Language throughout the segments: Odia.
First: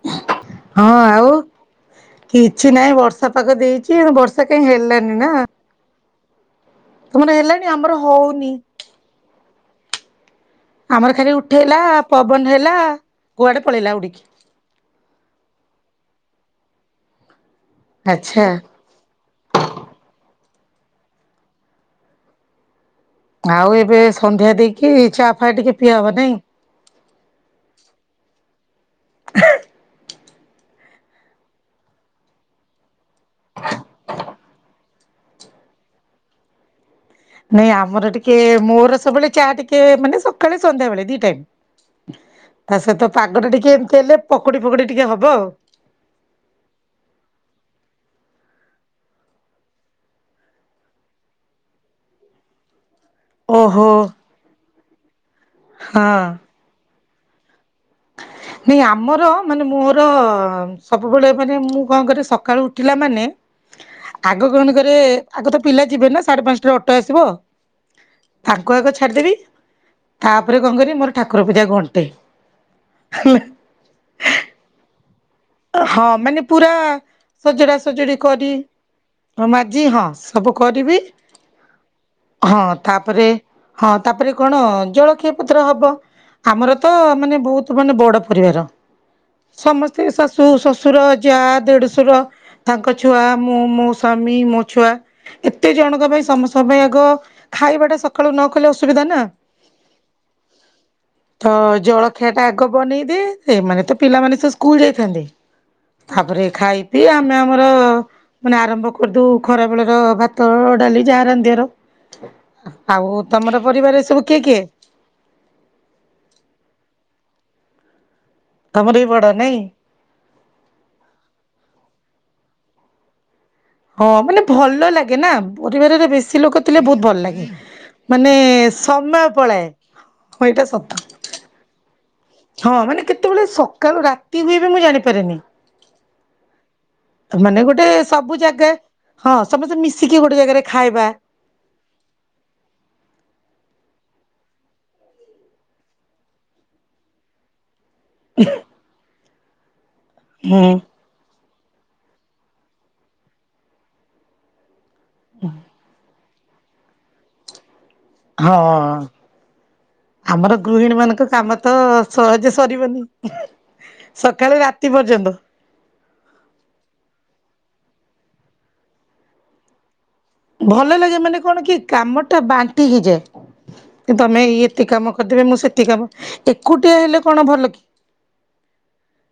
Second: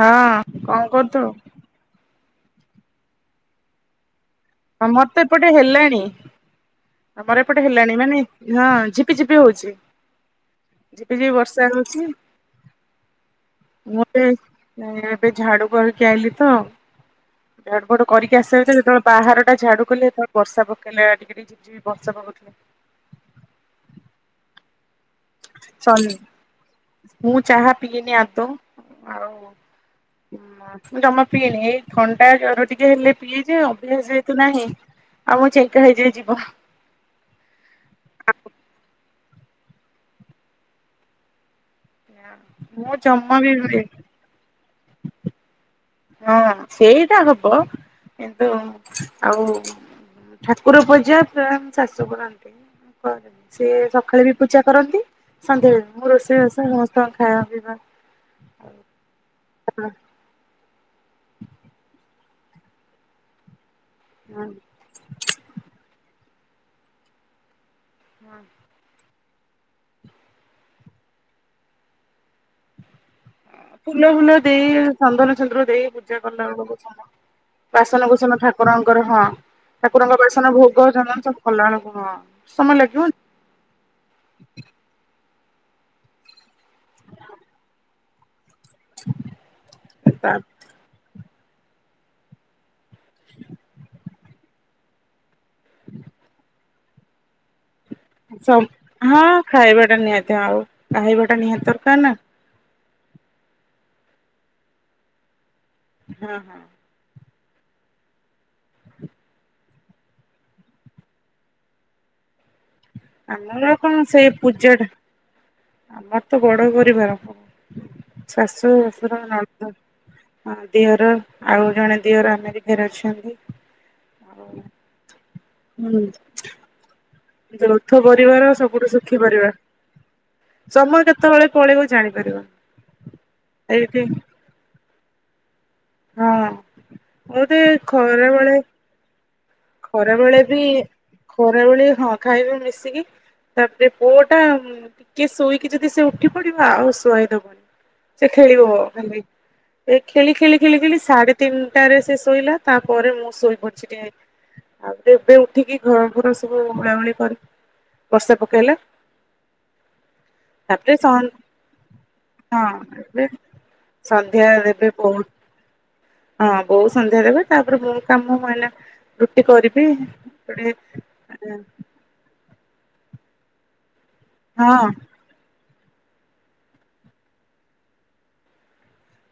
ହଁ କଣ ହଁ କରୁଚୁ? ଆଉ କିଛି ନାହିଁ ବର୍ଷା ପାଖ ଦେଇ ଏତେ ବର୍ଷା କାହିଁ ଆମର ହେଲାନି ତ ନା ଏପଟେ ହେଲାଣି ତମର ଆପଣ ଏପଟେ ଆମର ହେଲାଣି ମାନେ ହଉନି ହଁ ଝିପ୍ ପି ଝିପି ହଉଛି। ଆମର ଝିପିଝିପି ଖାଲି ବର୍ଷା ଉଠେଇଲା ହଉଛି ପବନ ହେଲା କୁଆଡେ ପଳେଇଲା ଉଡିକି। ନାଇଁ ଏବେ ଝାଡୁ କରିକି ଆଇଲି ତ। ଝାଡୁ ଫାଡୁ କରିକି ଆଚ୍ଛା ଆସିବା ଭିତରେ ଯେତେବେଳେ ବାହାର ଟା ଝାଡୁ କଲି ତାପ ବର୍ଷା ପକେଇଲା ଟିକେ ଟିକେ ଝିପଝିପ୍ ବର୍ଷା ପକଉଥିଲା। ଆଉ ଏବେ ସନ୍ଧ୍ୟା ଦେଇକି ଚା ଫା ଟିକେ ପିଆ ସନ୍ ହବ ନାଇଁ? ମୁଁ ଚାହା ପିଏନି ଆଦୌ। ଆଉ ମୁଁ ଜମା ପିଏନି ଏଇ ଥଣ୍ଡା ଜର ଟିକେ ହେଲେ ପିଏ ଜେ ଅଭ୍ୟାସ ଯେହେତୁ ନାହିଁ ଆଉ ମୁଁ ଚେଙ୍କା ହେଇଯାଇ ଯିବ। ନାଇଁ ଆମର ଟିକେ ମୋର ସବୁବେଳେ ଚା ଟିକେ ମାନେ ସକାଳେ ସନ୍ଧ୍ୟାବେେଳେ ଦି ଟାଇମ୍ ତା ମୁଁ ସହିତ ଜମା ପାଗ ଟା ଟିକେ ବି ଏମତି ହେଲେ ପକୋଡି ଫକୋଡି ଟିକେ ହବ ଆଉ। ହଁ ସେଇଟା ହବ କିନ୍ତୁ ଆଉ ଠାକୁର ପୂଜା ପ୍ରାୟ ମୋ ଶାଶୁ କରନ୍ତି। କ ସିଏ ଓହୋ ସକାଳେ ବି ପୂଜା କରନ୍ତି ସନ୍ଧ୍ୟାବେଳେ ହଁ ମୁଁ ରୋଷେଇବାସ ସମସ୍ତଙ୍କ ଖାଇବା ପିଇବା ନାଇଁ ଆମର ମାନେ ହଁ ମୋର ସବୁବେଳେ ମାନେ ମୁଁ କଣ କରେ ସକାଳୁ ଉଠିଲା ମାନେ ଆଗ କଣ କରେ ଆଗ ତ ପିଲା ଯିବେ ନା ସାଢ଼େ ପାଞ୍ଚଟାରେ ଅଟୋ ଆସିବ ତାଙ୍କୁ ଆଗ ଛାଡ଼ିଦେବି ତାପରେ କଣ କରିବି ମୋର ଠାକୁର ପୂଜା ଘଣ୍ଟେ। ହେଲା ଫୁଲ ଫୁଲ ଦେଇ ଚନ୍ଦନ ସିନ୍ଦୁର ଦେଇ ହଁ ପୂଜା ମାନେ କଲା ପୁରା ବେଳୁକୁ ସଜଡା ସଜଡି ବାସନକୁସନ କରି ଠାକୁରଙ୍କର ହଁ ମାଜି ହଁ ଠାକୁରଙ୍କ ସବୁ ବାସନ ଭୋଗ କରିବି ଚନ୍ଦନ ସବୁ କଲା ବେଳକୁ ହଁ ସମୟ ଲାଗିବନି ହଁ ତାପରେ କଣ ଜଳଖିଆ ପତ୍ର ହବ। ଆମର ତ ମାନେ ବହୁତ ମାନେ ବଡ ପରିବାର। ସମସ୍ତେ ତା ଶାଶୁ ଶଶୁର ଯା ଦେଢୁଶୁର ତାଙ୍କ ଛୁଆ ମୁଁ ମୋ ସ୍ୱାମୀ ମୋ ଛୁଆ। ଏତେ ଜଣଙ୍କ ପାଇଁ ସମସ୍ତଙ୍କ ପାଇଁ ଆଗ ଖାଇବାଟା ସକାଳୁ ନ ସ କଲେ ଅସୁବିଧା ନା ହଁ ଖାଇବା ଟା ନିହାତି ଆଉ ଖାଇବା ଟା ନିହାତି ଦରକାର ନା। ପାଗ ବନେଇଦିଏ ଏ ମାନେ ତ ପିଲାମାନେ ତ ସ୍କୁଲ ଯାଇଥାନ୍ତି। ହଁ ତାପରେ ହଁ। ଖାଇ ପିଇ ଆମେ ଆମର ମାନେ ଆରମ୍ଭ କରିଦଉ। ଖରା ବେଳର ଭାତ ଡାଲି ଯାହା ରାନ୍ଧିବାର ଆଉ ତମର ଆମର କଣ ପରିବାରରେ ସବୁ ସେଇ କିଏ କିଏ? ପୂଜା ଟା ଆମର ତ ବଡ ପରିବାର ଶାଶୁ, ତମର ବି ଶଶୁର, ବଡ ନାଇଁ? ନଣଦ। ହଁ ଦିଅର ଆଉ ଜଣେ ଦିଅର ଆମେରିକାରେ ଅଛନ୍ତି। ହଁ ମାନେ ଭଲ ଲାଗେ ନା ହୁଁ ପରିବାରରେ ବେଶୀ ଲୋକ ଥିଲେ ବହୁତ ଭଲ ଲାଗେ। ଯୌଥ ମାନେ ପରିବାର ସବୁଠୁ ସୁଖୀ ସମୟ ପରିବାର। ପଳାଏ ହଁ ଏଇଟା ସମୟ ସତ। କେତେବେଳେ ପଳେଇବ ଜାଣିପାରିବନି। ହଁ ମାନେ କେତେବେଳେ ଏଇଠି ସକାଳୁ ରାତି ହୁଏ ବି ମୁଁ ଜାଣିପାରେନି। ହଁ ତ ବୋଧେ ମାନେ ଗୋଟେ ଖରା ସବୁ ବେଳେ ଜାଗା ହଁ ସମସ୍ତେ ଖରା ମିଶିକି ବେଳେ ଗୋଟେ ବି ଜାଗାରେ ଖାଇବା। ଖରାବେଳେ ହଁ ଖାଇବେ ମିଶିକି ତାପରେ ପୁଅ ଟା ଟିକେ ଶୋଇକି ଯଦି ସେ ଉଠି ପଡିବ ଆଉ ଶୁଆଇଦବନି ସେ ଖେଳିବ ଖାଲି। ଏ ଖେଳି ଖେଳି ହୁଁ ଖେଳି ଖେଳି ସାଢେ ତିନିଟାରେ ସେ ଶୋଇଲା, ତାପରେ ମୁଁ ଶୋଇପଡଚି ଟିକେ। ଆଉ ଏବେ ଉଠିକି ଘର ଘର ସବୁ ଓଳା ଓଳି କର ବର୍ଷା ପକେଇଲା। ହଁ। ଆମର ତାପରେ ଗୃହିଣୀ ସ ମାନଙ୍କ କାମ ତ ସହଜେ ହଁ ସରିବନି। ଏବେ ସନ୍ଧ୍ୟା ସକାଳେ ଦେବେ ରାତି ବୋଉ ପର୍ଯ୍ୟନ୍ତ। ହଁ ବଉ ସନ୍ଧ୍ୟା ଦେବେ ତାପରେ ମୁଁ କାମ ମାନେ ରୁଟି କରିବି। ଏପଟେ ଭଲ ଲାଗେ ମାନେ କଣ କି କାମ ଟା ବାଣ୍ଟି ହେଇଯାଏ କି ତମେ ଇଏ ହଁ ଏତିକି କାମ କରିଦେବେ ମୁଁ ସେତିକିକାମ ଏକୁଟିଆ ହେଲେ କଣ ଭଲ କି।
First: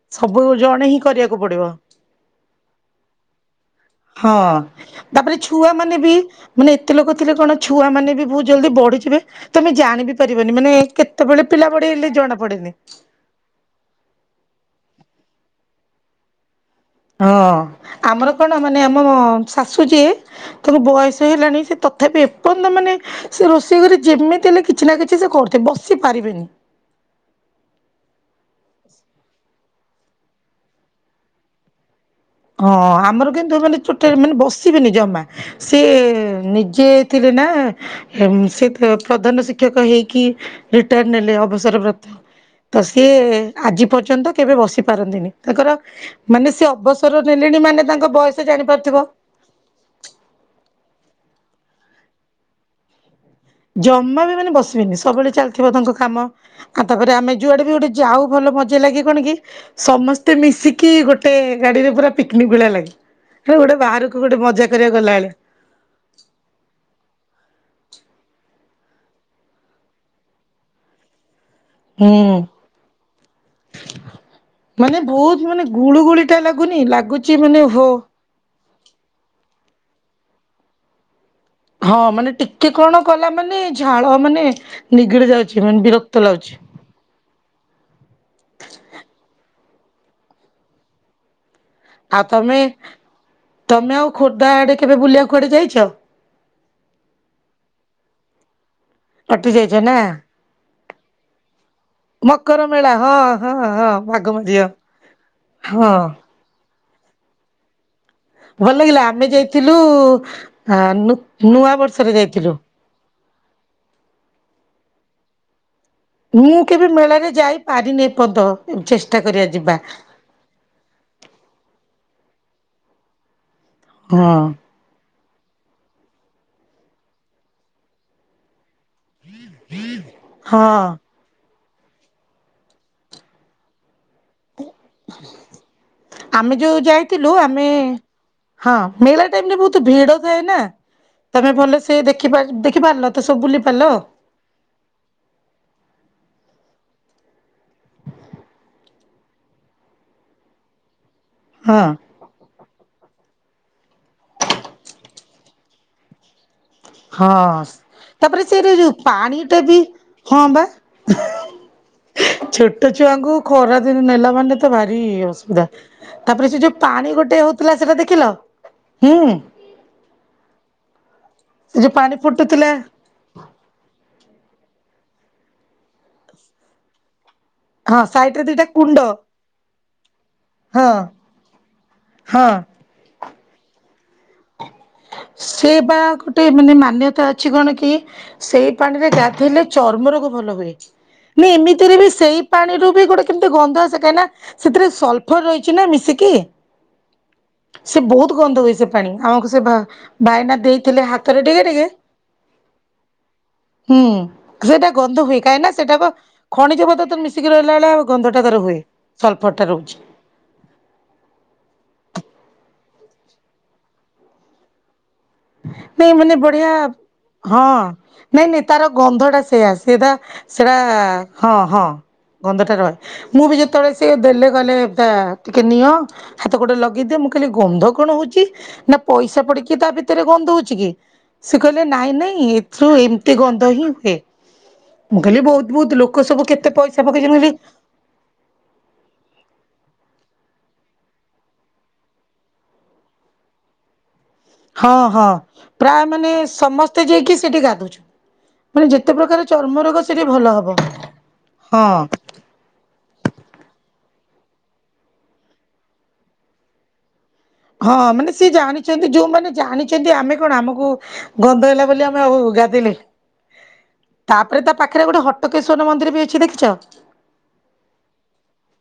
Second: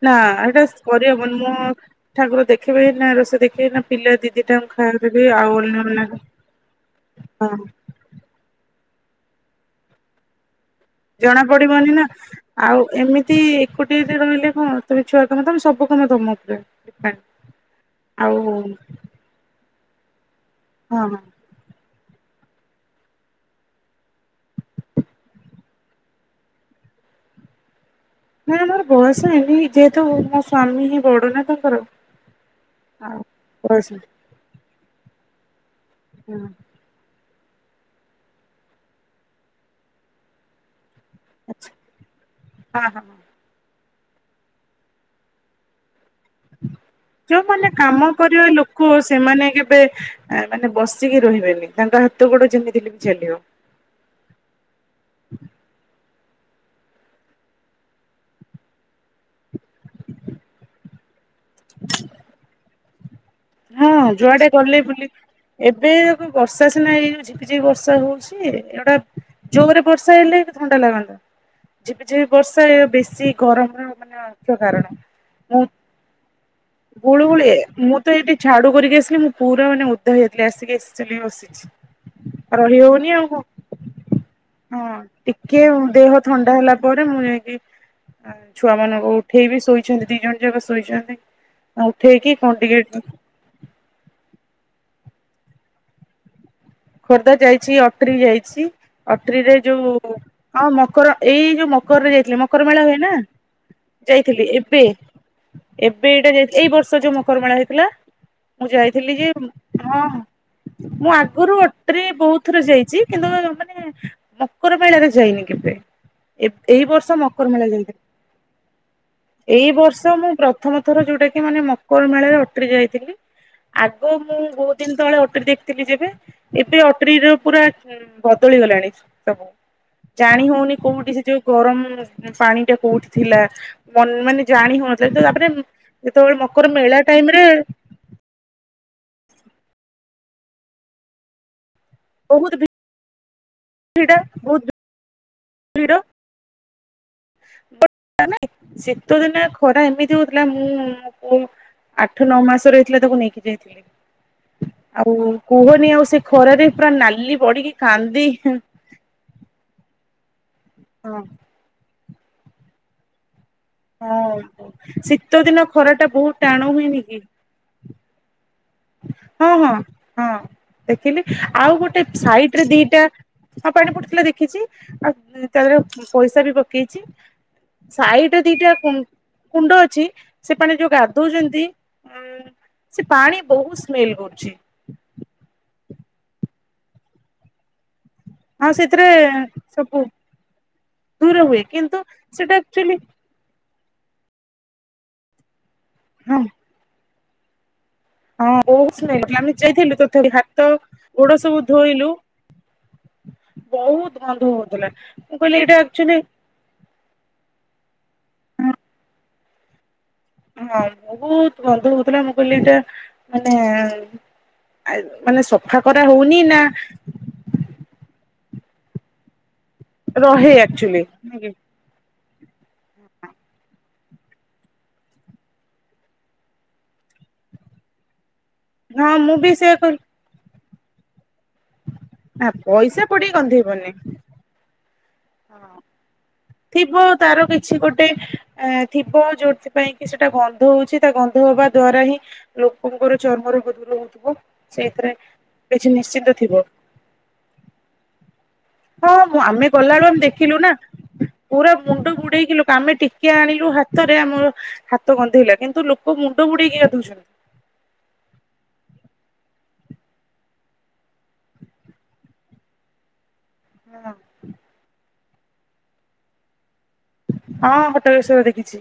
ନା ସବୁ ଏଇଟା ଜଣେ ହିଁ କରିବାକୁ କରିହବନି ମୁଁ ପଡିବ ଠାକୁର ଦେଖିବେ ନା ରୋଷେଇ ଦେଖିବେ ନା ପିଲା ହଁ। ଦିଦିଟାଙ୍କୁ ଖାଇବାର ଦେବେ ତାପରେ ଆଉ ଛୁଆ ମାନେ ବି ଅନ୍ୟମାନଙ୍କୁ ମାନେ ଏତେ ଲୋକ ଥିଲେ କଣ ହଁ ଛୁଆ ମାନେ ବି ବହୁତ ଜଲଦି ବଢି ଯିବେ ତମେ ଜାଣିିବି ପାରିବନି ମାନେ ଜଣା କେତେବେଳେ ପିଲା ପଡିବନି ନା ବଡେଇଲେ ଜଣା ପଡେନି। ଆଉ ଏମିତି ଗୋଟଏ ଗୋଟିଏରେ ରହିଲେ କଣ ହଁ ତମେ ଛୁଆ କାମ କଣ ତମେ ସବୁ କାମ ତମ ଉପରେ। ଡିପେଣ୍ଡ ହଁ ଆମର ଆଉ ହଁ କଣ ମାନେ ଆମ ଶାଶୁ ଯିଏ ତାଙ୍କ ହଁ ବୟସ ହେଲାଣି ସେ ତ ତଥାପି ଏପର୍ଯ୍ୟନ୍ତ ମାନେ ସେ ରୋଷେଇ ଘରେ ଯେମିତି ହେଲେ କିଛି ନା କିଛି ସେ କରୁଥିବେ ସେ ବସି ପାରିବେନି। ନାଇଁ ମୋର ବୟସ ହେଇନି ଯେହେତୁ ମୋ ସ୍ଵାମୀ ହିଁ ବଡ ନା ତାଙ୍କର ହଁ ଆଉ ଆମର କିନ୍ତୁ ମାନେ ବୟସ ଚୋଟେ ମାନେ ବସିବେନି ଜମା ସିଏ ହଁ ନିଜେ ଥିଲେ ନା ହେମସି ତ ପ୍ରଧାନ ଶିକ୍ଷକ ହେଇକି ରିଟାର୍ଡ଼ ନେଲେ ଆଚ୍ଛା ଅବସର ପ୍ରାପ୍ତ ତ ହଁ ହଁ ସେ ହଁ। ଆଜି ପର୍ଯ୍ୟନ୍ତ କେବେ ବସି ପାରନ୍ତିନି। ତାଙ୍କର ମାନେ ସେ ଅବ ଯୋଉମାନେ କାମ କରିବା ଲୋକ ସେମାନେ କେବେ ଆ ମାନେ ବସିକି ରହିବେନି ତାଙ୍କ ହାତ ଗୋଡ ଯେମିତି ହେଲେ ବି ଚାଲିବ। ଜମା ବି ମାନେ ବସିବେନି ସବୁବେଳେ ଚାଲିଥିବ ତାଙ୍କ କାମ। ଆଉ ତାପରେ ଆମେ ଯୁଆଡେ ବି ଗୋଟେ ଯାଉ ଭଲ ମଜା ଲାଗେ କଣ କି ସମସ୍ତେ ସ୍ତେ ମିଶିକି ଗୋଟେ ଗାଡିରେ ପୁରା ପିକନିକ ଭଳିଆ ଲାଗେ। କିଏ ଗୋଟେ ହଁ ବାହାରକୁ ଗୋଟେ ଯୁଆଡେ ମଜା ଗଲେ କରିବାକୁ ବୁଲି ଗଲାବେଳିଆ। ଏବେ ଏ କ ବର୍ଷା ସିନା ହେଇ ଯାଉଚି। ଝିପିଝିପ ବର୍ଷା ହଉଚି ଏଇଟା ଜୋରରେ ବର୍ଷା ହେଲେ ବି କେତେ ଥଣ୍ଡା ଲାଗନ୍ତା। ଝିପ୍ ଝିପ୍ ହୁଁ ବର୍ଷା ଏ ବେଶୀ ଗରମର ମାନେ ମୁଖ୍ୟ କାରଣ। ମୁଁ ଗୁଳୁଗୁଳିଟା ଲାଗୁନି? ଗୁଳୁ ଲାଗୁଚି ଗୁଳି ମାନେ ଓହୋ। ମୁଁ ତ ଏଇଠି ଝାଡୁ କରିକି ଆସିଲି ମୁଁ ପୁରା ମାନେ ଓଦା ହେଇଯାଇଥିଲି ଆସିକି ଏସି ଚଲେଇ ବସିଚି। ହଁ ମାନେ ଟିକେ କଣ କଲା ମାନେ ଝାଳ ମାନେ ହଁ ନିଗିଡି ଟିକେ ଯାଉଚି ମାନେ ଦେହ ବିରକ୍ତ ଥଣ୍ଡା ଲାଗୁଚି। ହେଲା ପରେ ମୁଁ ଯାଇକି ଆ ଛୁଆ ମାନଙ୍କୁ ଉଠେଇବିି ଶୋଇଚନ୍ତି ଦି ଜଣ ଯାକ ଶୋଇଚନ୍ତି। ଆଉ ତମେ, ତମେ ଆଉ ଖୋର୍ଦ୍ଧା ଆଡେ କେବେ ବୁଲିଆକୁୁ କୁଆଡେ ଯାଇଚ? ଖୋର୍ଦ୍ଧା ଯାଇଚି, ଅଟରି ଯାଇଚି, କଟି ଅଟରିରେ ଯାଇଛ ଯୋଉ ନା ଅ ମକର ଏଇ ଯୋଉ ମକରରେ ଯାଇଥିଲି, ମକର ମେଳା ହୁଏ ନା ହଁ ହଁ ହଁ ବାଘ ମୋ ଯାଇଥିଲି ଝିଅ ଏବେ। ହଁ। ଏବେ ଏଇଟା ଯାଇଥିଲି ଏଇ ବର୍ଷ ଯୋଉ ମକରମେଳା ହେଇଥିଲା। ମୁଁ ଭଲ ଲାଗିଲା ଯାଇଥିଲି ଆମେ ଯେ, ଯାଇଥିଲୁ ହଁ ଆ ମୁଁ ଆଗରୁ ନୂଆ ସେ ବର୍ଷରେ ବହୁତ ଯାଇଥିଲୁ। ଥର ଯାଇଛି କିନ୍ତୁ ମାନେ ମକର ମେଳାରେ ଯାଇନି କେବେ? ଏ ମୁଁ ଏଇ କେବେ ବର୍ଷ ମେଳାରେ ମକର ମେଳା ଯାଇଥିଲି ଯାଇପାରିନି ଏପନ୍ତ ଚେଷ୍ଟା କରିବା ଏଇ ଯିବା ବର୍ଷ ମୁଁ ପ୍ର ପ୍ରଥମ ଥର ଯୋଉଟା କି ମାନେ ମକର ମେଳରେ ଅଟ୍ରି ଯାଇଥିଲି। ଆଗ ହଁ। ମୁଁ ବହୁତ ଦିନ ତଳେ ଅଟ୍ରି ଦେଖିଥିଲି ଯେବେ, ଏବେ ଅଟ୍ରିର ପୁରା ବଦଳି ଗଲାଣି। ଜାଣି ହଉନି ହଁ କୋଉଠି ସେ ଯୋଉ? ଗରମ ପାଣି ଟା କୋଉଠି ଥିଲା ମ ମାନେ ଜାଣି ହଉନି। ହୁଏତ ତାପରେ ଯେତେବେଳେ ଆମେ ମକର ଯୋଉ ମେଳା ଟାଇମ ଯାଇଥିଲୁ ରେ ଆମେ ହଁ ମେଳା ଟାଇମ ରେ ବହୁତ ଭିଡ ଥାଏ ନା ତମେ ଭଲ ସେ ଦେଖି ପା ବହୁତ ଦେଖି ପାରିନ। ତ ସବୁ ବୁଲି ପାରିଲ? ଭିଡ ବହୁତ ଭିଡ ବଟ ନାଇଁ ଶୀତ ଦିନିଆ ଖରା ଏମିତି ହଉଥିଲା ମୁଁ ହଁ। ଆଠ ନଅ ମାସ ର ହେଇଥିଲା ତାକୁ ନେଇକି ଯାଇଥିଲି। କୁ କୁହନି ଆଉ ସେ ଖରାରେ ପୁରା ନାଲି ହଁ। ପଡିକି କାନ୍ଦି ତାପରେ ସେରେ ଯୋଉ ପାଣି ଦେବି ହଁ ବା ଛୋଟ ଛୁଆଙ୍କୁ ଖରା ଦିନ ନେଲା ହଁ ମାନେ ତ ଭାରି ଶୀତ ଦିନ ଅସୁବିଧା। ଖରା ଟା ବହୁତ ତାପରେ ସେ ଟାଣ ଯୋଉ ହୁଏନି ପାଣି କି? ଗୋଟେ ହଉ ଥିଲା ସେଇଟା ଦେଖିଲ? ହୁଁ। ହଁ, ହଁ, ହଁ, ଦେଖିଲି ଆଉ ସେ ଯୋଉ ଗୋଟେ ପାଣି ଫୁଟୁଥିଲା ସାଇଟରେ ଦିଟା ହଁ ପାଣି ଫୁଟୁଥିଲା ଦେଖିଛି। ଆଉ ତା ଦେହରେ ପଇସା ବି ପକେଇଛି। ହଁ ସାଇଡ ସାଇଡରେ ରେ ଦିଟା କୁଣ୍ଡ ଅଛି ସେ ପାଣିରେ ହଁ ଯୋଉ ଗାଧଉଛନ୍ତି। ଉ ହଁ। ସେ ପାଣି ବହୁତ ସ୍ମେଲ କରୁଛି। ସେ ବା ଗୋଟେ ମାନେ ମାନ୍ୟତା ଅଛି କଣ କି? ସେଇ ଆଉ ସେଥିରେ ପାଣିରେ ଗାଧେଇଲେ ସବୁ ଚର୍ମ ରୋଗ ଭଲ ହୁଏ। ଦୂର ହୁଏ କିନ୍ତୁ ଏମିତିରେ ବି ସେଇ ସେଟା ପାଣିରୁ ଆକ୍ଚୁଆଲି ବି ଗୋଟେ କେମିତି ଗନ୍ଧ ଆସେ କାହିଁକି ନା ସେଥିରେ ସଲଫର ରହିଛି ନା ମିଶିକି। ହଁ ସେ ବହୁତ ହଁ ଗନ୍ଧ ହୁଏ ବହୁତ ସେ ପାଣି ସ୍ମେଲ ହଉଥିଲା ଆମକୁ ଆମେ ସେ ଯାଇଥିଲୁ ତଥାପି ଭାଇନା ହାତ ଦେଇଥିଲେ ଗୋଡ ହାତରେ ସବୁ ଟିକେ ଟିକେ ଧୋଇଲୁ ହୁଁ, ବହୁତ ଗନ୍ଧ ସେଟା ହଉଥିଲା ଗନ୍ଧ ମୁଁ ହୁଏ କହିଲି କାହିଁ ନା ଏଇଟା ସେଇଟା ବା ଆକ୍ଚୁଆଲି ଖଣିଜ ପଦାର୍ଥ ମିଶିକି ରହିଲା ଭଳିଆ ଗନ୍ଧଟା ତାର ହୁଏ ସଲ୍ଫରଟା ରହୁଛି। ହଁ, ବହୁତ ଗନ୍ଧ ହଉଥିଲା ମୁଁ କହିଲି ଏଇଟା ମାନେ ଆରେ ମାନେ ସଫା କରା ନାଇଁ ମାନେ ହଉନି ନା? ବଢିଆ ହଁ, ନାଇଁ ନାଇଁ ତାର ଗନ୍ଧଟା ସେଇଆ ସେଟା, ରହେ ସେଟା ଆକ୍ଚୁଆଲି ହଁ ହଁ। ଗନ୍ଧଟା ରହେ। ମୁଁ ବି ଯେତେବେଳେ ସିଏ ଦେଲେ କହିଲେ ଏଟା ଟିକେ ନିଅ। ହାତ ଗୋଡେ ଲଗେଇଦିଏ। ମୁଁ କହିଲି ଗନ୍ଧ କଣ ହଉଛିି? ନା ହଁ ମୁଁ ପଇସା ବି ପଡିକି ସେୟା ତା କହିଲି ଭି ତରେ ଗନ୍ଧ ହଉଛି କି ସେ କହିଲେ ନାଇଁ ନାଇଁ ନା ଏଥିରୁ ପଇସା ପଡିକି ଏମତି ଗନ୍ଧ ଗନ୍ଧେଇବନି ହିଁ ହୁଏ। ମୁଁ କହିଲି ହଁ ବହୁତ ବହୁତ ଲୋକ ସବୁ କେ ଥିବ ତାର କିଛି ଗୋଟେ ଏ ଥିବ ଯୋଉଥିପାଇଁ କି ସେଟା ଗନ୍ଧ ହଉଛି ତା ଗନ୍ଧ ହବା ଦ୍ଵାରା ହିଁ ଲୋକଙ୍କର ଚର୍ମ ରୋଗ ଦୂର ହଉଥିବ। ହଁ ସେଇଥିରେ ହଁ କିଛି ପ୍ରାୟ ନିଶ୍ଚିନ୍ତ ମାନେ ଥିବ ସମସ୍ତେ ଯାଇକି ସେଠି ଗାଧଉଛନ୍ତି। ମାନେ ଯେତେ ହଁ ମୁଁ ପ୍ରକାର ଆମେ ଚର୍ମ ରୋଗ ଗଲାବେଳୁ ଆମେ ସେଠି ଭଲ ଦେଖିଲୁ ନା ହବ। ପୁରା ହଁ ମୁଣ୍ଡ ବୁଡେଇକି ଲୋକ ଆମେ ଟିକେ ଆଣିଲୁ ହାତରେ ଆମର ହାତ ଗନ୍ଧେଇଲା କିନ୍ତୁ ଲୋକ ମୁଣ୍ଡ ବୁଡେଇକି ଗାଧଉଛନ୍ତି। ହଁ ମାନେ ସେ ଜାଣିଛନ୍ତି ଯୋଉମାନେ ଜାଣିଛନ୍ତି ଆମେ କଣ ଆମକୁ ଗନ୍ଧ ହେଲା ବୋଲି ଆମେ ଆଉ ଗାଧେଇନେ ତାପରେ ତା ପାଖରେ ଗୋଟେ ହଟକେଶ୍ଵର ମନ୍ଦିର ବି ଅଛି ଦେଖିଛ? ହଁ ହଟକେଶ୍ଵର ଦେଖିଛି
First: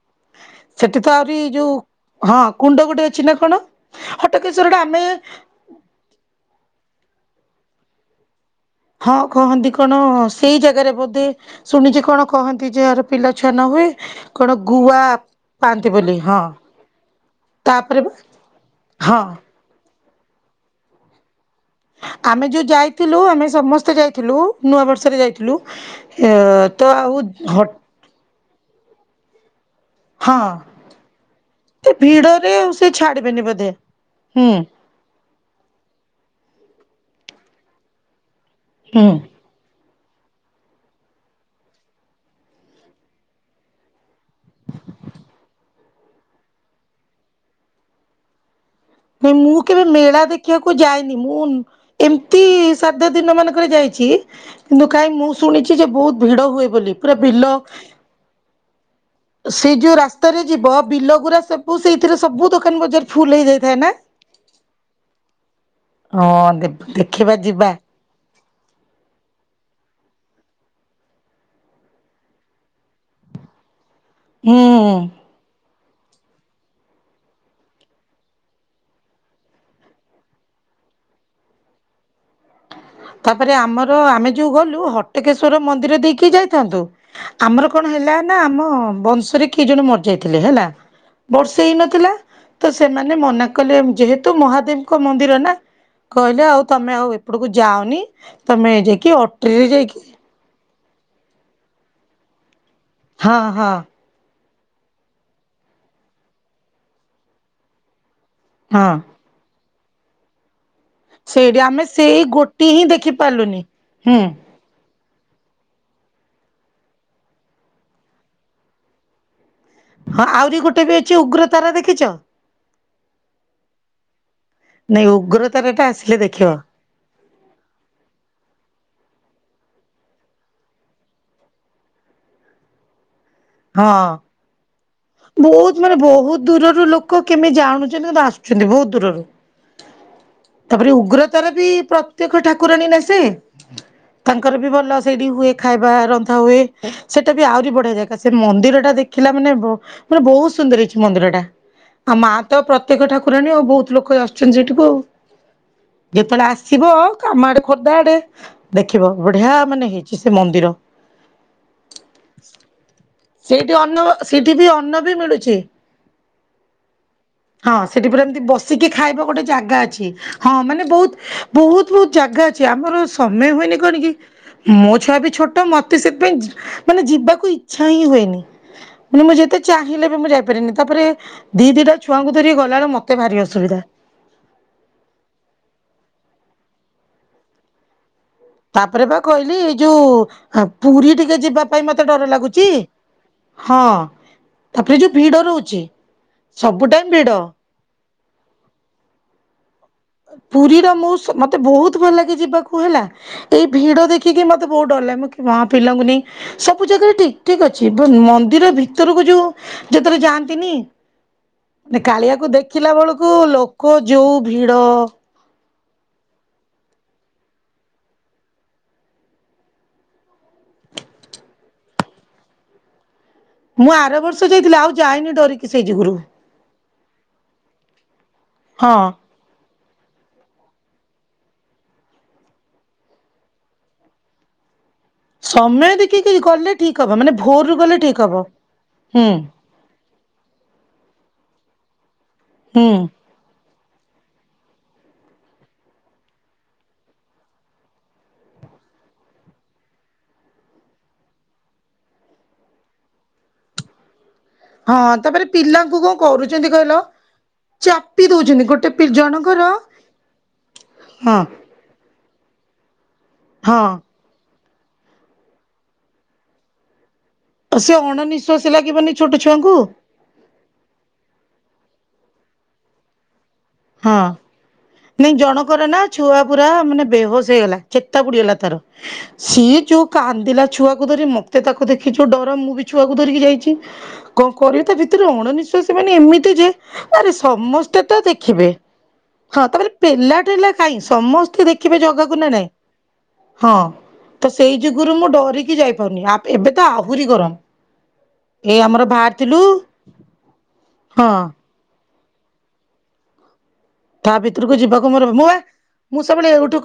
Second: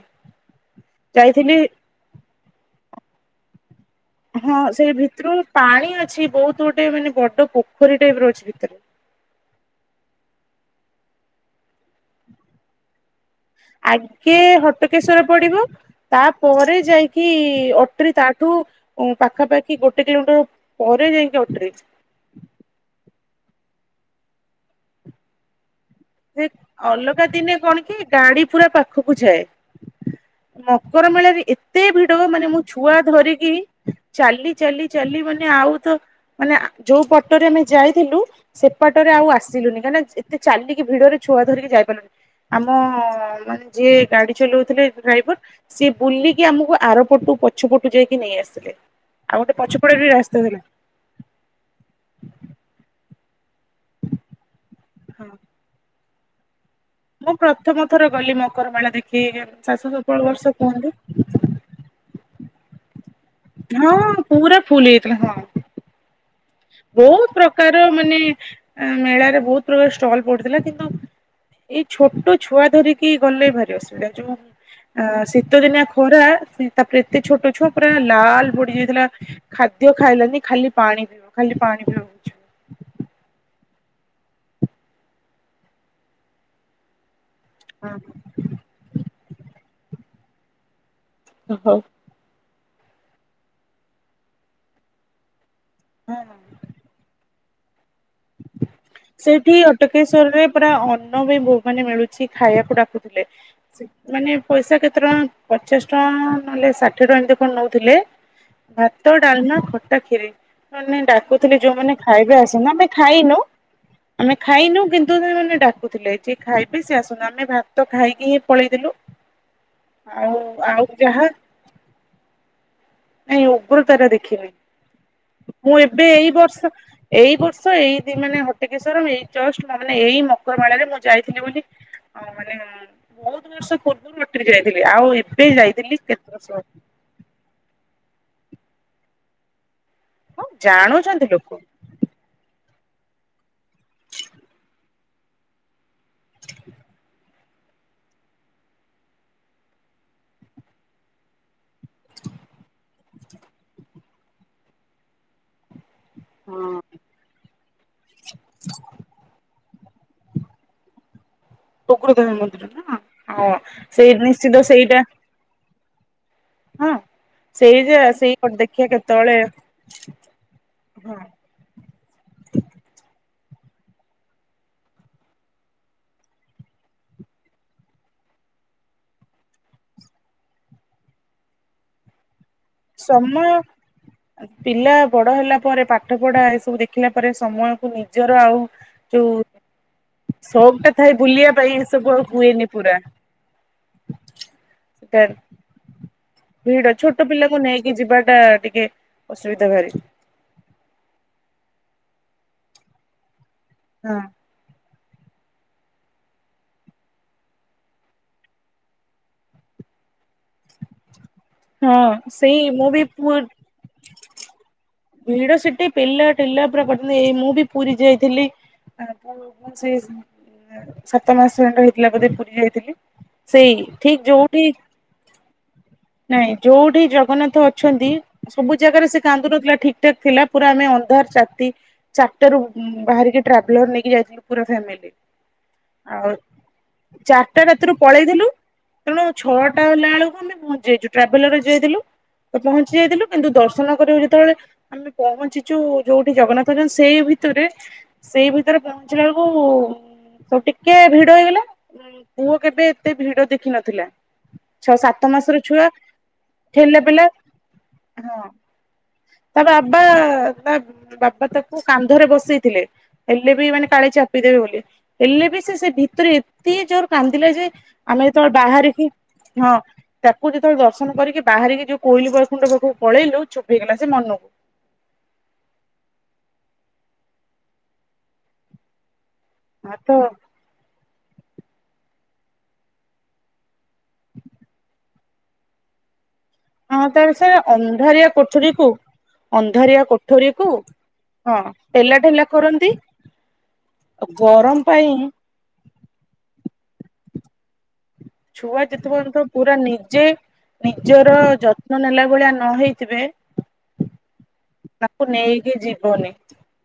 ସେଠି ତ ଆହୁରି ଯାଇଥିଲି ଯୋଉ ହଁ କୁଣ୍ଡ ଗୋଟେ ଅଛି ନା କଣ? ହଁ ହଟକେଶ୍ଵର ଟା ସେଇ ଆମେ ଭିତୁରୁକୁ ପାଣି ଅଛି ବୋହୁତ ଗୋଟେ ମାନେ ବଡ ପୋଖରୀ ଟାଇପର ଅଛି ଭିତରେ। ହଁ କହନ୍ତି କଣ ସେଇ ଜାଗାରେ ବୋଧେ ଶୁଣିଚି କଣ କହନ୍ତି ଯାହାର ପିଲା ଛୁଆ ନ ହୁଏ ଆଗେ କଣ ଗୁଆ ହଟକେଶ୍ଵର ପାଆନ୍ତି ବୋଲି ହଁ। କି ତାପରେ ଅଟ୍ରି ବା ତାଠୁ ଉଁ ହଁ ପାଖାପାଖି ଗୋଟେ କିଲୋମିଟର ପରେ ଯାଇଁକି ଅଟ୍ରି। ଆମେ ଯୋଉ ଯାଇଥିଲୁ ଆମେ ସମସ୍ତେ ଯାଇଥିଲୁ ନୂଆ ବର୍ଷରେ ଯାଇଥିଲୁ ଏ ସେ ତ ଆଉ ଅଲଗା ଦିନେ କଣ କି ଗାଡି ପୁରା ପାଖକୁ ଯାଏ। ହଁ ମକର ମେଳାରେ ଏତେ ସେ ଭିଡ ମାନେ ଭିଡରେ ମୁଁ ଆଉ ସେ ଛୁଆ ଛାଡିବେନି ଧରିକି ବୋଧେ ହୁଁ ଚାଲି ଚାଲି ଚାଲି ମାନେ ଆଉ ତ ମାନେ ଆ ଯୋଉ ପଟରେ ଆମେ ଯାଇଥିଲୁ ହୁଁ। ସେପଟରେ ଆଉ ଆସିଲୁନି କାହିଁକିନା ଯ୍ ଏତେ ଚାଲିକି ଭିଡରେ ଛୁଆ ଧରିକି ଯାଇପାରଲୁନି। ଆମ ମାନେ ଯିଏ ଗାଡି ଚଲୋଉଥୁଲେ ଡ୍ରାଇଭର ସିଏ ବୁଲିକି ଆମକୁ ଆରପଟୁ ପଛପଟୁ ଯାଇକି ନେଇ ଆସିଲେ। ନାଇଁ ଆଉ ଗୋଟେ ମୁଁ କେବେ ପଛପଟେ ବି ମେଳା ରାସ୍ତା ଥିଲା ଦେଖିବାକୁ ଯାଇ ନି ମୁଁ ଏମତି ସାଧା ଦିନ ମାନଙ୍କରେ ଯାଇଚି କିନ୍ତୁ କାଇଁ ହଁ ମୁଁ ଶୁଣି ଚି ଯେ ବୋହୁତ ଭିଡ ହୁଏ ବୋଲି। ପୁରା ମୁଁ ବିଲ ପ୍ରଥମ ଥର ଗଲି ମକର ମେଳା ଦେଖି ସେଇ ଶାଶୁ ଯୋଉ ସବଳ ରାସ୍ତାରେ ବର୍ଷ ଯିବ କୁହନ୍ତି ବିଲଗୁରା ସେ ଓ ସେଇଥିରେ ସବୁ ଦୋକାନ ବଜାର ଫୁଲ ହେଇ ହଁ ପୁରା ଫୁଲ ହେଇଯାଇଥିଲା ହଁ। ହଁ ଦେବ୍ ବହୁତ ଦେଖିବା ପ୍ରକାର ଯିବା। ମାନେ ଏ ମେଳାରେ ବୋହୁତ ପ୍ରକାର ଷ୍ଟଲ ପଡିଥିଲା କିନ୍ତୁ ଏଇ ଛୋଟ ଛୁଆ ଧରିକି ଗଲେ ଭାରି ଅସୁବିଧା ଯୋଉ ହୁଁ ଆଁ ଶୀତ ଦିନିଆ ଖରା ସେ ତାପରେ ଏତେ ଛୋଟ ଛୁଆ ପୁରା ଲାଲ ପଡିଯାଇଥିଲା ଖାଦ୍ୟ ଖାଇଲାନି ଖାଲି ପାଣି ପିବ। ଖାଲି ପାଣି ପିଉ ଛୁ ତାପରେ ଆମର ଆମେ ଯୋଉ ଗଲୁ ହଟକେଶ୍ଵର ମନ୍ଦିର ଦେଇକି ଯାଇଥାନ୍ତୁ। ଆମର କଣ ହେଲା ନା ଆମ ବଂଶରେ କିଏ ଜଣେ ମରିଯାଇଥିଲେ ହେଲା। ଓହୋ। ବର୍ଷେ ହଁ ହେଇନଥିଲା ତ ସେମାନେ ମନା କଲେ ଯେହେତୁ ମହାଦେବଙ୍କ ମନ୍ଦିର ନା କହିଲେ ଆଉ ତମେ ଆଉ ଏପଟକୁ ଯାଅନି ତମେ ଯାଇକି ସେଇଠି ଅଟ୍ରିରେ ଯାଇକି ଅଟକେଶ୍ଵରରେ ପୁରା ଅନ୍ନ ବି ବୋ ମାନେ ମିଳୁଚି ଖାଇବାକୁ ଡାକୁଥୁଲେ ହଁ ହଁ ସେଇ ମାନେ ପଇସା କେତେ ଟଙ୍କା ପଚାଶ ଟଙ୍କା ନହେଲେ ଷାଠିଏ ଟଙ୍କା ଏମତି କଣ ନୋଉଥୁଲେ। ହଁ ଭାତ, ଡାଲମା, ଖଟା, ଖିରି ମାନେ ଡାକୁଥୁଲେ ସେଇଠି ଆମେ ଯୋଉମାନେ ସେଇ ଖାଇବେ ଆସୁନ୍ତୁ ଗୋଟିଏ ହିଁ ଆମେ ଦେଖି ଖାଇନୁ ପାରିଲୁନି। ହୁଁ ଆମେ ଖା ଖାଇନୁ କିନ୍ତୁ ସେମାନେ ଡାକୁଥୁଲେ ଯିଏ ଖାଇବେ ସେ ଆସନ୍ତୁ ଆମେ ଭାତ ଖାଇକି ହିଁ ପଳେଇଥିଲୁ। ହଁ ଆଉ ଆହୁରି ଆଉ ଗୋଟେ ବି ଅଛି ଯାହା ଉଗ୍ର ତାରା ଦେଖିଚ? ନାଇଁ ଉଗ୍ରତାରା ଦେଖିନି ନାଇଁ ଉଗ୍ରତାରା ମୁଁ ଟା ଏବେ ଆସିଲେ ଏଇ ଦେଖିବ ବର୍ଷ ଏଇ ବର୍ଷ ଏଇ ଦି ମାନେ ହଟକେଶ୍ଵର ମୁଁ ଏଇ ଜଷ୍ଟ ମ-ମାନେ ଏଇ ମକର ମେଳାରେ ମୁଁ ଯାଇଥିଲି ବୋଲି ଆଉ ମାନେ ବୋହୁତ ବର୍ଷ ହଁ। ପୂର୍ବରୁ ଅଟ୍ରି ଯାଇଥିଲି ଆଉ ଏବେ ବହୁତ ମାନେ ଯାଇଥିଲି କେତେ ବହୁତ ବର୍ଷ ଦୂରରୁ ଲୋକ କେମି ଜାଣୁଚନ୍ତି କିନ୍ତୁ ଆସୁଛନ୍ତି ବୋହୁତ ଦୂରରୁ। ହଁ ତାପରେ ଜାଣୁଛନ୍ତି ଲୋକ। ଉଗ୍ରତରା ବି ପ୍ର ପ୍ରତ୍ୟେକ୍ଷ ଠାକୁରାଣୀ ନା ସେ ତାଙ୍କର ବି ଭଲ ସେଇଠି ହୁଏ। ଖାଇବା ରନ୍ଧାହୁଏ ସେଟା ବି ଆହୁରି ବଢିଆ ଜାଗା। ନା ସେ ମନ୍ଦିରଟା ଦେଖିଲା ମାନେ ବୋ ମାନେ ବୋହୁତ ସୁନ୍ଦର ହେଇଚି ମନ୍ଦିରଟା। ଆଉ ମାଆ ତ ପ୍ରତ୍ୟେକ୍ଷ ଠାକୁରାଣୀ ଆଉ ବୋହୁତ ଲୋକ ଆସୁଛନ୍ତି ସେଠିକୁ ଆଉ। ଯେତେବେଳେ ହଁ ଆସିବ ଆମ ଆଡେ ଖୋର୍ଦ୍ଧା ଆଡେ ଦେଖିବ ବଢିଆ ମାନେ ହେଇଛି ସେ ମନ୍ଦିର। ଉଗ୍ର ଦେବୀ ମନ୍ଦିର ନା ହଁ ସେଇ ନିଶ୍ଚିତ ସେଇଟା ମିଳୁଚି। ହଁ ହଁ ସେଇ ଯେ ସେଠି ପୁରା ସେଇ ଏମତି ଗୋଟେ ଦେଖିବା ବସିକି ଖାଇବ କେତେବେଳେ ଗୋଟେ ଜାଗା ଅଛି ହଁ ମାନେ ହଁ ବୋହୁତ ବୋହୁତ ବୋହୁତ ଜାଗା ଅଛି ଆମର ସମୟ ହୁଏନି କଣ କି ମୋ ଛୁଆ ବି ଛୋଟ ମତେ ସେଥିପାଇଁ ଯି ମାନେ ଯିବାକୁ ଇ ଇଚ୍ଛା ହିଁ ହୁଏନି ମାନେ ମୁଁ ଯେତେ ଚାହିଁଲେ ବି ମୁଁ ଯାଇପାରେନି ତାପରେ ଦିଇ ଦିଇଟା ଛୁଆଙ୍କୁ ଧରି ଗଲାବେଳେ ମୋତ ଭାରି ଅସୁବିଧା। ଆ, ପିଲା ବଡ ହେଲା ପରେ, ପାଠ ପଢା ଏସବୁ ଦେଖିଲା ପରେ ସମୟକୁ ନି ତାପରେ ବା କହିଲି ଏ ଯୋଉ ହଁ ସଉକ ଟା ଥାଏ ପୁରୀ ଟିକେ ବୁଲିବା ଯିବା ଏ ପାଇଁ ମୋତେ ସବୁ ଆଉ ଡର ହୁଏନି ଲାଗୁଚି। ପୁରା ହଁ ତାପରେ ଯୋଉ ସେଟା ଭିଡ ରହୁଛି, ଭିଡ ସବୁ ଟାଇମ୍ ଛୋଟ ଭିଡ। ପିଲାକୁ ନେଇକି ଯିବା ଟା ଟିକେ ଅସୁବିଧା ଭାରି। ପୁରୀର ମୁଁ ସୁ- ମୋତେ ବହୁତ ଭଲ ଲାଗେ ଯିବାକୁ ହେଲା, ଏଇ ଭିଡ ହଁ ଦେଖିକି ମୋ ତେ ବହୁତ ଡର ଲାଗେ, ମୁଁ କି ମା ପିଲାଙ୍କୁ ନେଇ ସବୁ ଜାଗାରେ ଠିକ, ଠିକ ଅଛି ଏବଂ ମନ୍ଦିର ଭିତରକୁ ଯୋଉ ଯେତେବେଳେ ଯାଆନ୍ତିନି ଏ ହଁ କାଳିଆକୁ ସେଇ ମୁଁ ଦେଖିଲା ବି ବେଳକୁ ପୁ ଲୋ କ ଯୋଉ ଭିଡ଼। ଭିଡ ସେଟି ପେଲା ଠେଲା ପୁରା [inaudible] ଏଇ ମୁଁ ବି ପୁରୀ ଯାଇଥିଲି ଆ ପୁଅକୁ ସେ ଉଁ, ସାତ ମାସ ଖଣ୍ଡେ ହେଇଥିଲା ବୋଧେ ପୁରୀ ଯାଇଥିଲି। ମୁଁ ସେଇଠି ଆର ବର୍ଷ ଯୋଉଠି ଯାଇଥିଲି ଆଉ ଯାଇନି ଡରିକି ସେଇ ଯୁଗୁରୁ ନାଇଁ ଯୋଉଠି ଜଗନ୍ନାଥ ଅଛନ୍ତି ସବୁ ହଁ ଜାଗାରେ ସେ କାନ୍ଦୁ ନଥିଲା ଠିକ ଠାକ୍ ଥିଲା ପୁରା। ଆମେ ଅନ୍ଧାର ଚାତି ଚାରଟା ରୁ ଉଁ, ବାହାରିକି ଟ୍ରାଭେଲର ନେଇକି ଯାଇଥିଲୁ ପୁରା ଫ୍ୟାମିଲି। ସମୟ ଦେଖିକି ଆଉ ଗଲେ ଠିକ ହବ ମାନେ ଚାରଟା ଭୋରରୁ ରାତିରୁ ଗଲେ ଠିକ ହବ ପଳେଇଥିଲୁ। ତେଣୁ ହୁଁ ଛଅ ଟା ହେଲା ବେଳକୁ ଆମେ ପହଞ୍ଚି ଯାଇଛୁ। ଟ୍ରାଭେଲରରେ ଯାଇଥିଲୁ ତ ପହଞ୍ଚି ହୁଁ ଯାଇଥିଲୁ। କିନ୍ତୁ ଦର୍ଶନ କରିବାକୁ ଯେତେବେଳେ ଆମେ ପହଞ୍ଚିଚୁ, ଯୋଉଠି ଜଗନ୍ନାଥ ଅଛନ୍ତି ସେଇ ଭିତିରେ ସେଇ ଭିତରେ ପହଞ୍ଚିଲା ବେଳକୁ ସୋ ଟିକେ ଭିଡ ହେଇଗଲା। ପୁଅ କେବେ ଏତେ ଭିଡ ଦେଖିନଥିଲା। ଛଅ ହଁ ସାତ ତାପରେ ମାସର ଛୁଆ ପିଲାଙ୍କୁ କଣ କରୁଛନ୍ତି କହିଲ, ଠେଲା ପେଲା ଚାପି ହଁ ଦଉଛନ୍ତି, ଗୋଟେ ପି ଜଣଙ୍କ ତା ବାବା ତା ବାବା ତାକୁ କାନ୍ଧରେ ବସେଇଥିଲେ। ହେଲେ ବି ମାନେ ହଁ କାଳେ ଚା ପି ଦେବେ ବୋଲି, ହେଲେ ବି ସେ ସେ ଭିତରେ ଏତେ ଜୋର କାନ୍ଦିଲା ଯେ, ସେ ଆମେ ଯେତେବେଳେ ଅଣନିଶ୍ୱାସୀ ବାହାରିକି ଲାଗିବନି ଛୋଟ ଛୁଆଙ୍କୁ ହଁ ତାକୁ ଯେତେବେଳେ ଦର୍ଶନ କରିକି ବାହାରିକି ଯୋଉ କୋଇଲ ବୈକୁଣ୍ଠ ପାଖକୁ ପଳେଇଲୁ ଚୁପ୍ ହେଇଗଲା। ସେ ହଁ ମନକୁ ନାଇଁ ଜଣକର ନା ଛୁଆ ପୁରା ମାନେ ବେହୋସ ହେଇଗଲା, ଚେତା ବୁଡିଗଲା ତାର। ସିଏ ହଁ ଯୋଉ ତ କାନ୍ଦିଲା ଛୁଆକୁ ଧରି, ମୋତେ ତାକୁ ଦେଖି ଯୋଉ ଡର ମୁଁ ବି ଛୁଆକୁ ଧରିକି ଯାଇଛି। କଣ କରିବି ତା ଭିତରେ ଅଣନିଶ୍ଵାସୀ ମାନେ ଏମିତି ଯେ ହଁ ତାର ଆରେ ସେ ସମସ୍ତେ ତ ଅନ୍ଧାରିଆ ଦେ ଖିବେ କୋଠରୀକୁ ହଁ ତା ବୋଲି ଅନ୍ଧାରିଆ ପିଲାଠେଲା କୋଠରୀକୁ ହେଲା କାଇଁ ହଁ ସମସ୍ତେ ଦେଖିବେ ପେଲା ଜଗାକୁ ଠେଲା ନା ନାଇଁ। କରନ୍ତି ହଁ ତ ସେଇ ଗରମ ପାଇଁ ଯୁଗରୁ ମୁଁ ଡରିକି ଯାଇପାରୁନି। ଆପ୍ ଏବେ ତ ଆହୁରି ଗରମ। ଏଇ ଛୁଆ ଆମର ଯେତେ ପର୍ଯ୍ୟନ୍ତ ବାହାରିଥିଲୁ ପୁରା ନିଜେ ହଁ ନିଜର ଯ ତ୍ନ ନେଲା ଭଳିଆ ନ ହେଇଥିବେ ତା ଭିତରକୁ ଯିବାକୁ ତାକୁ ମୋର ମୁଁ ଏ ନେଇକି ମୁଁ ଯିବନି ସେବୁବେଳେ ଏଉଠୁ